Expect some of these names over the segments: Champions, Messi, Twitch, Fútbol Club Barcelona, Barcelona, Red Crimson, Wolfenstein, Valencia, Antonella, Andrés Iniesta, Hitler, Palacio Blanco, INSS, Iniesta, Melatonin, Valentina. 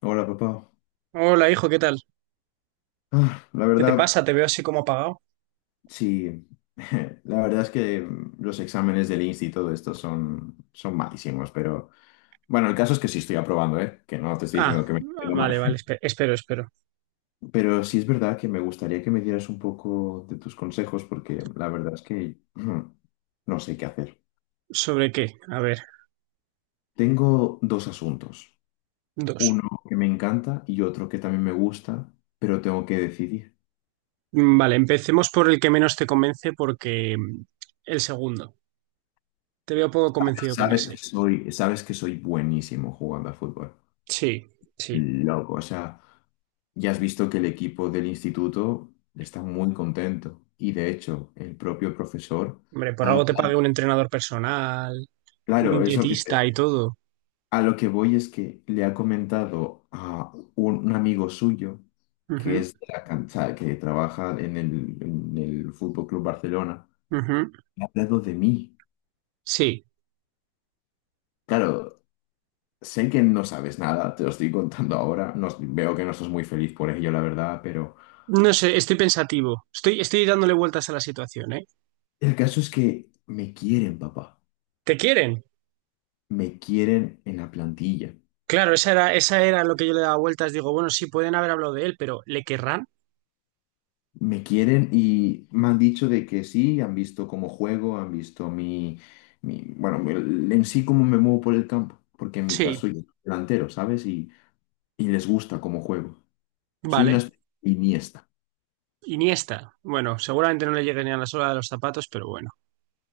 Hola, papá. Hola, hijo, ¿qué tal? Ah, la ¿Qué te verdad, pasa? Te veo así como apagado. sí. La verdad es que los exámenes del INSS y todo esto son malísimos, pero bueno, el caso es que sí estoy aprobando, ¿eh? Que no te estoy Ah, diciendo que me tengo mal. vale, vale, espero. Pero sí es verdad que me gustaría que me dieras un poco de tus consejos, porque la verdad es que no sé qué hacer. ¿Sobre qué? A ver, Tengo dos asuntos. dos. Uno que me encanta y otro que también me gusta, pero tengo que decidir. Vale, empecemos por el que menos te convence porque el segundo. Te veo poco convencido con ese. Sabes que soy buenísimo jugando a fútbol. Sí, sí. Loco, o sea, ya has visto que el equipo del instituto está muy contento y de hecho el propio profesor Hombre, por ha algo te hablado. pague un entrenador personal, un Claro, es lo que te- dietista y todo. a lo que voy es que le ha comentado a un amigo suyo que Ujú, es de la cancha, que trabaja en el Fútbol Club Barcelona, ujú. le ha hablado de mí. Sí. Claro, sé que no sabes nada, te lo estoy contando ahora, veo que no estás muy feliz por ello, la verdad, pero No sé, estoy pensativo. Estoy dándole vueltas a la situación, ¿eh? el caso es que me quieren, papá. ¿Te quieren? Me quieren en la plantilla. Claro, esa era lo que yo le daba vueltas. Digo, bueno, sí, pueden haber hablado de él, pero ¿le querrán? Me quieren y me han dicho de que sí, han visto cómo juego, han visto bueno, en sí cómo me muevo por el campo, porque en mi Sí, caso yo soy delantero, ¿sabes? Y les gusta cómo juego. Soy una vale. especie de Iniesta, Iniesta. Bueno, seguramente no le llegue ni a la sola de los zapatos, pero bueno.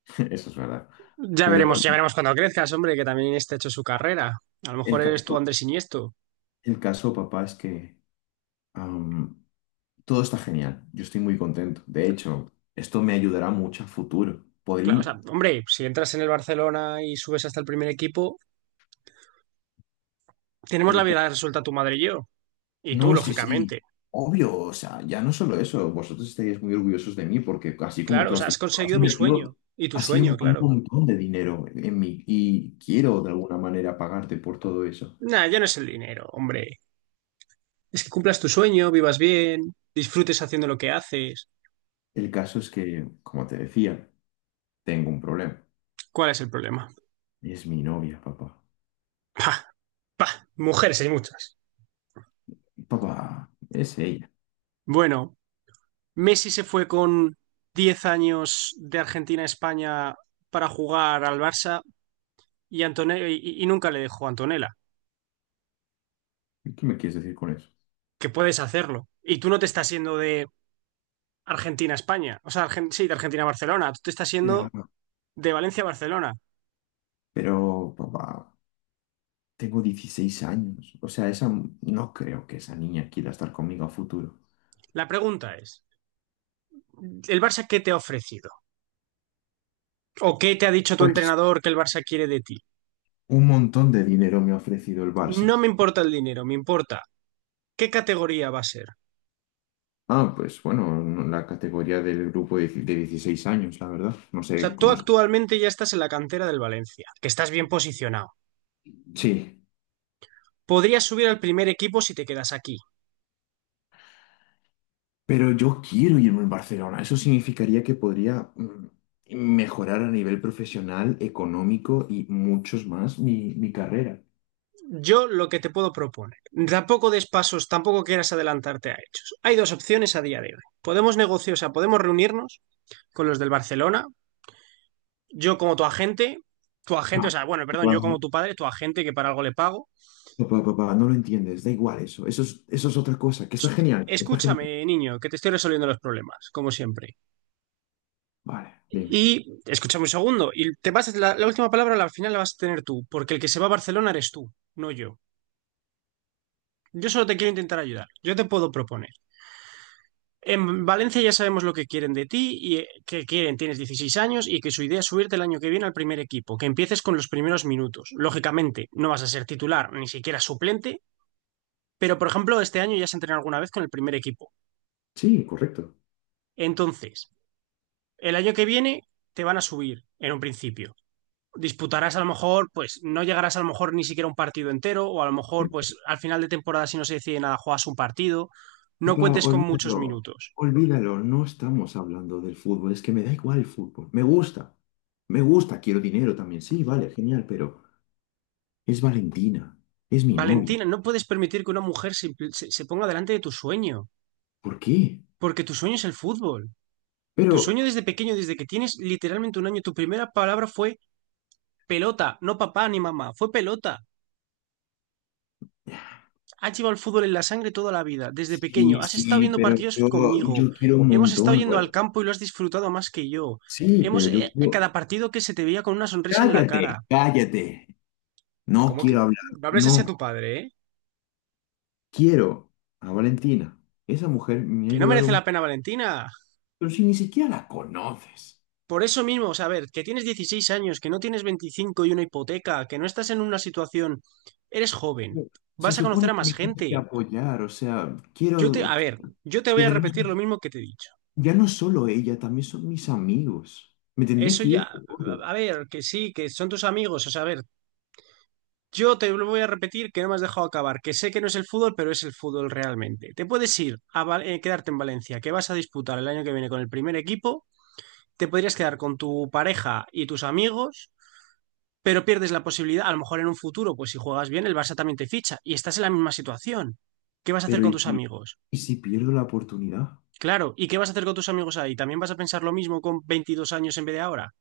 eso es verdad. Pero Ya veremos cuando crezcas, hombre, que también Iniesta ha hecho su carrera. A lo el mejor eres tú caso, Andrés Iniesto. el caso, papá, es que am, todo está genial. Yo estoy muy contento. De hecho, esto me ayudará mucho a futuro. Claro, o Podría... sea, hombre, si entras en el Barcelona y subes hasta el primer equipo, tenemos la vida resuelta tu madre y yo. Y tú, No, sí, sí, lógicamente. obvio, o sea, ya no solo eso, vosotros estaríais muy orgullosos de mí porque así como Claro, tú o has sea, has dicho, has conseguido mi sueño. invertido, Y tu has sido sueño, un claro. montón de dinero en mí y quiero de alguna manera pagarte por todo eso. Nah, ya no es el dinero, hombre. Es que cumplas tu sueño, vivas bien, disfrutes haciendo lo que haces. El caso es que, como te decía, tengo un problema. ¿Cuál es el problema? Es mi novia, papá. Pa, pa, mujeres hay muchas. Papá, es ella. Bueno, Messi se fue con 10 años de Argentina a España para jugar al Barça y, y nunca le dejó a Antonella, ¿Qué me quieres decir con eso? que puedes hacerlo. Y tú no te estás yendo de Argentina a España, o sea, sí, de Argentina a Barcelona, tú te estás Ya. yendo de Valencia a Barcelona. Pero, papá, tengo 16 años. O sea, no creo que esa niña quiera estar conmigo a futuro. La pregunta es, ¿el Barça qué te ha ofrecido? ¿O qué te ha dicho tu Pues entrenador que el Barça quiere de ti? un montón de dinero me ha ofrecido el No Barça. me importa el dinero, me importa qué categoría va a ser. Ah, pues bueno, la categoría del grupo de 16 años, la verdad. No O sé sea, tú cómo... se- actualmente ya estás en la cantera del Valencia, que estás bien posicionado. Sí, Podrías subir al primer equipo si te quedas aquí. pero yo quiero irme al Barcelona. Eso significaría que podría mejorar a nivel profesional, económico y muchos más mi carrera. Yo lo que te puedo proponer. Tampoco des pasos, tampoco quieras adelantarte a hechos. Hay dos opciones a día de hoy. Podemos negociar, o sea, podemos reunirnos con los del Barcelona, yo como tu agente, o No, sea, bueno, perdón, papá, yo como tu padre, tu agente que para algo le pago. papá, papá, no lo entiendes. Da igual eso. Eso es otra cosa, que está genial. Está genial. Escúchame, niño, que te estoy resolviendo los problemas, como siempre. Vale, Y dime. escúchame un segundo, y te vas la última palabra al final la vas a tener tú, porque el que se va a Barcelona eres tú, no yo. Yo solo te quiero intentar ayudar. Yo te puedo proponer. En Valencia ya sabemos lo que quieren de ti y que quieren, tienes 16 años y que su idea es subirte el año que viene al primer equipo, que empieces con los primeros minutos. Lógicamente, no vas a ser titular, ni siquiera suplente, pero por ejemplo, este año ya se entrenado alguna vez con el primer equipo. Sí, correcto. Entonces, el año que viene te van a subir en un principio. Disputarás a lo mejor, pues no llegarás a lo mejor ni siquiera a un partido entero, o a lo mejor, pues al final de temporada, si no se decide nada, juegas un partido. No Papá, cuentes con muchos olvídalo, minutos. olvídalo, no estamos hablando del fútbol, es que me da igual el fútbol, me gusta, quiero dinero también, sí, vale, genial, pero es Valentina, es mi novia, Valentina, no puedes permitir que una mujer se ponga delante de tu sueño, ¿por qué? porque tu sueño es el fútbol. Tu Pero, sueño desde pequeño, desde que tienes literalmente un año, tu primera palabra fue pelota, no papá ni mamá, fue pelota. Has llevado el fútbol en la sangre toda la vida, desde pequeño. sí, Has estado sí, viendo pero partidos yo, conmigo. yo quiero un Hemos estado montón, yendo al vale. campo y lo has disfrutado más que yo. Sí, Hemos, pero yo quiero, cada partido que se te veía con una sonrisa en la cara. cállate, cállate, no ¿Cómo que quiero hablar, no hables así a no, tu padre, ¿eh? quiero a Valentina, esa mujer me ha Que no ayudado, merece la mucho, pena, Valentina. pero si ni siquiera la conoces. Por eso mismo, o sea, a ver, que tienes 16 años, que no tienes 25 y una hipoteca, que no estás en una situación, eres joven, Se vas a conocer supone a que más me tienes gente. que apoyar, o sea, Yo te, quiero... a ver, yo te Y voy a además, repetir lo mismo que te he dicho. ya no solo ella, también son mis amigos. Me tendría Eso que ir ya, de todo. a ver, que sí, que son tus amigos, o sea, a ver, yo te lo voy a repetir que no me has dejado acabar, que sé que no es el fútbol, pero es el fútbol realmente. Te puedes ir a quedarte en Valencia, que vas a disputar el año que viene con el primer equipo, te podrías quedar con tu pareja y tus amigos pero pierdes la posibilidad, a lo mejor en un futuro, pues si juegas bien, el Barça también te ficha y estás en la misma situación. ¿Qué vas a hacer Pero con tus amigos? y si pierdo la oportunidad? Claro, ¿y qué vas a hacer con tus amigos ahí? ¿También vas a pensar lo mismo con 22 años en vez de ahora?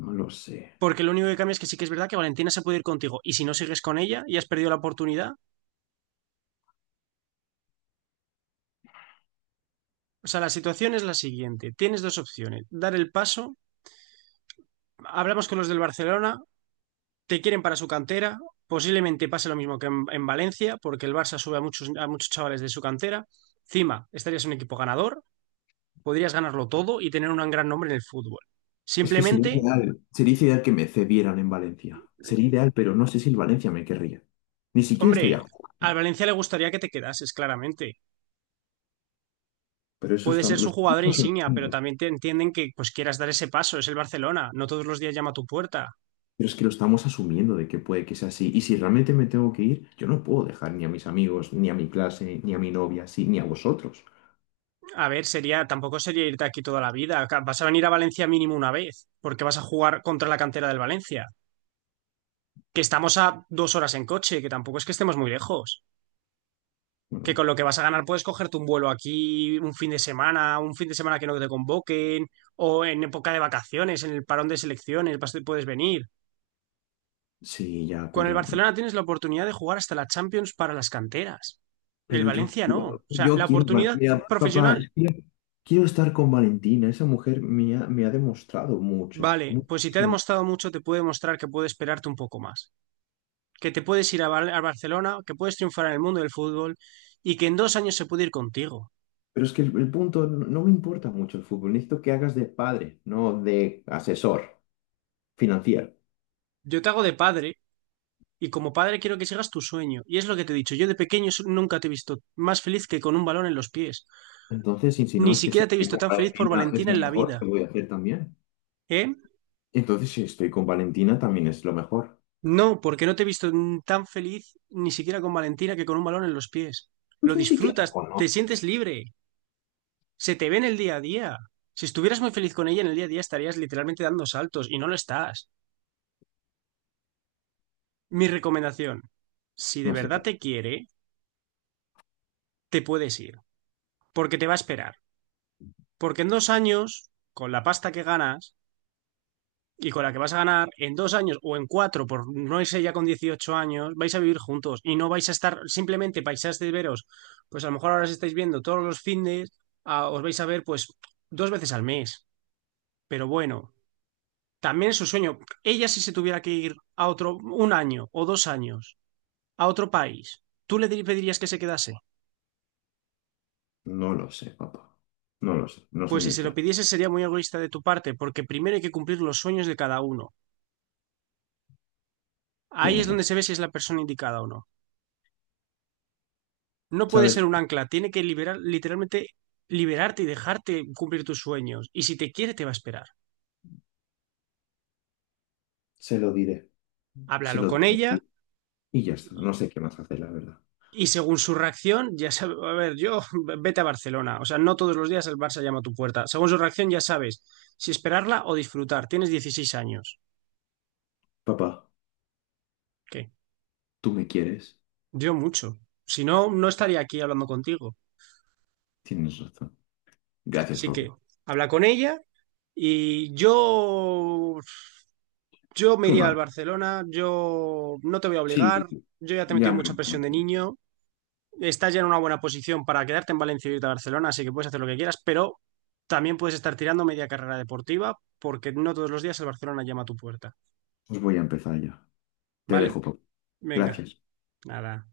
No lo sé. Porque lo único que cambia es que sí que es verdad que Valentina se puede ir contigo y si no sigues con ella y has perdido la oportunidad. O sea, la situación es la siguiente. Tienes dos opciones. Dar el paso. Hablamos con los del Barcelona. Te quieren para su cantera. Posiblemente pase lo mismo que en Valencia porque el Barça sube a muchos chavales de su cantera. Encima, estarías en un equipo ganador podrías ganarlo todo y tener un gran nombre en el fútbol. Es que sería Simplemente, ideal. Sería ideal que me cedieran en Valencia. Sería ideal, pero no sé si el Valencia me querría. Ni siquiera estaría hombre, jugando. al Valencia le gustaría que te quedases, claramente. Pero eso Puede ser estamos, lo su jugador estamos insignia, pero asumiendo. también te entienden que pues quieras dar ese paso, es el Barcelona, no todos los días llama a tu puerta. Pero es que lo estamos asumiendo de que puede que sea así. Y si realmente me tengo que ir, yo no puedo dejar ni a mis amigos, ni a mi clase, ni a mi novia, así, ni a vosotros. A ver, sería, tampoco sería irte aquí toda la vida, acá vas a venir a Valencia mínimo una vez, porque vas a jugar contra la cantera del Valencia, que estamos a 2 horas en coche, que tampoco es que estemos muy lejos. Que Bueno, con lo que vas a ganar puedes cogerte un vuelo aquí un fin de semana, un fin de semana que no te convoquen, o en época de vacaciones, en el parón de selecciones, puedes venir. sí, ya, Con el pero, Barcelona tienes la oportunidad de jugar hasta la Champions para las canteras. El pero Valencia no. O sea, yo la quiero, oportunidad mira, papá, profesional, es que yo quiero estar con Valentina. Esa mujer me ha demostrado mucho, vale, pues si te ha muchísimo. demostrado mucho, te puede demostrar que puede esperarte un poco más. Que te puedes ir a Barcelona, que puedes triunfar en el mundo del fútbol y que en 2 años se puede ir contigo. Pero es que el punto, no, no me importa mucho el fútbol. Necesito que hagas de padre, no de asesor financiero. Yo te hago de padre. Y como padre quiero que sigas tu sueño. Y es lo que te he dicho, yo de pequeño nunca te he visto más feliz que con un balón en los pies. Entonces, si no Ni es que si siquiera te he estoy visto con tan feliz por Valentina es Valentina en lo la mejor vida. que voy a hacer también. ¿Eh? Entonces, si estoy con Valentina también es lo mejor. No, porque no te he visto tan feliz ni siquiera con Valentina que con un balón en los pies. Pues Lo ni siquiera disfrutas, te sientes conoces. libre, se te ve en el día a día. Si estuvieras muy feliz con ella en el día a día estarías literalmente dando saltos y no lo estás. Mi recomendación, si de No sé verdad qué. te quiere, te puedes ir, porque te va a esperar. Porque en 2 años, con la pasta que ganas, y con la que vas a ganar en 2 años o en cuatro, por no irse ya con 18 años, vais a vivir juntos y no vais a estar simplemente paisas de veros, pues a lo mejor ahora os estáis viendo todos los fines, os vais a ver pues 2 veces al mes, pero bueno, también es su sueño. Ella si se tuviera que ir a otro, un año o 2 años, a otro país, ¿tú le pedirías que se quedase? No lo sé, papá. No lo sé. No sé Pues si ni se lo qué. pidiese sería muy egoísta de tu parte, porque primero hay que cumplir los sueños de cada uno. Ahí es Tienes donde razón. se ve si es la persona indicada o no. No puede ser ¿Sabes? un ancla, tiene que liberar, literalmente liberarte y dejarte cumplir tus sueños. Y si te quiere, te va a esperar. Se lo diré, se Háblalo lo con diré. ella Y ya está, no sé qué más hacer, la verdad. y según su reacción, ya sabes, a ver, yo, vete a Barcelona. O sea, no todos los días el Barça llama a tu puerta. Según su reacción, ya sabes si esperarla o disfrutar. Tienes 16 años. Papá, ¿Qué? tú me quieres, Yo mucho. Si no, no estaría aquí hablando contigo. tienes razón. Gracias Así por... que habla con ella y yo me Tú iría no. al Barcelona, yo no te voy a Sí, obligar, yo ya te he ya metido me... mucha presión de niño, estás ya en una buena posición para quedarte en Valencia y irte a Barcelona, así que puedes hacer lo que quieras, pero también puedes estar tirando media carrera deportiva porque no todos los días el Barcelona llama a tu puerta, Pues voy a empezar ya. Te dejo, ¿vale? papá. Venga, Gracias. nada.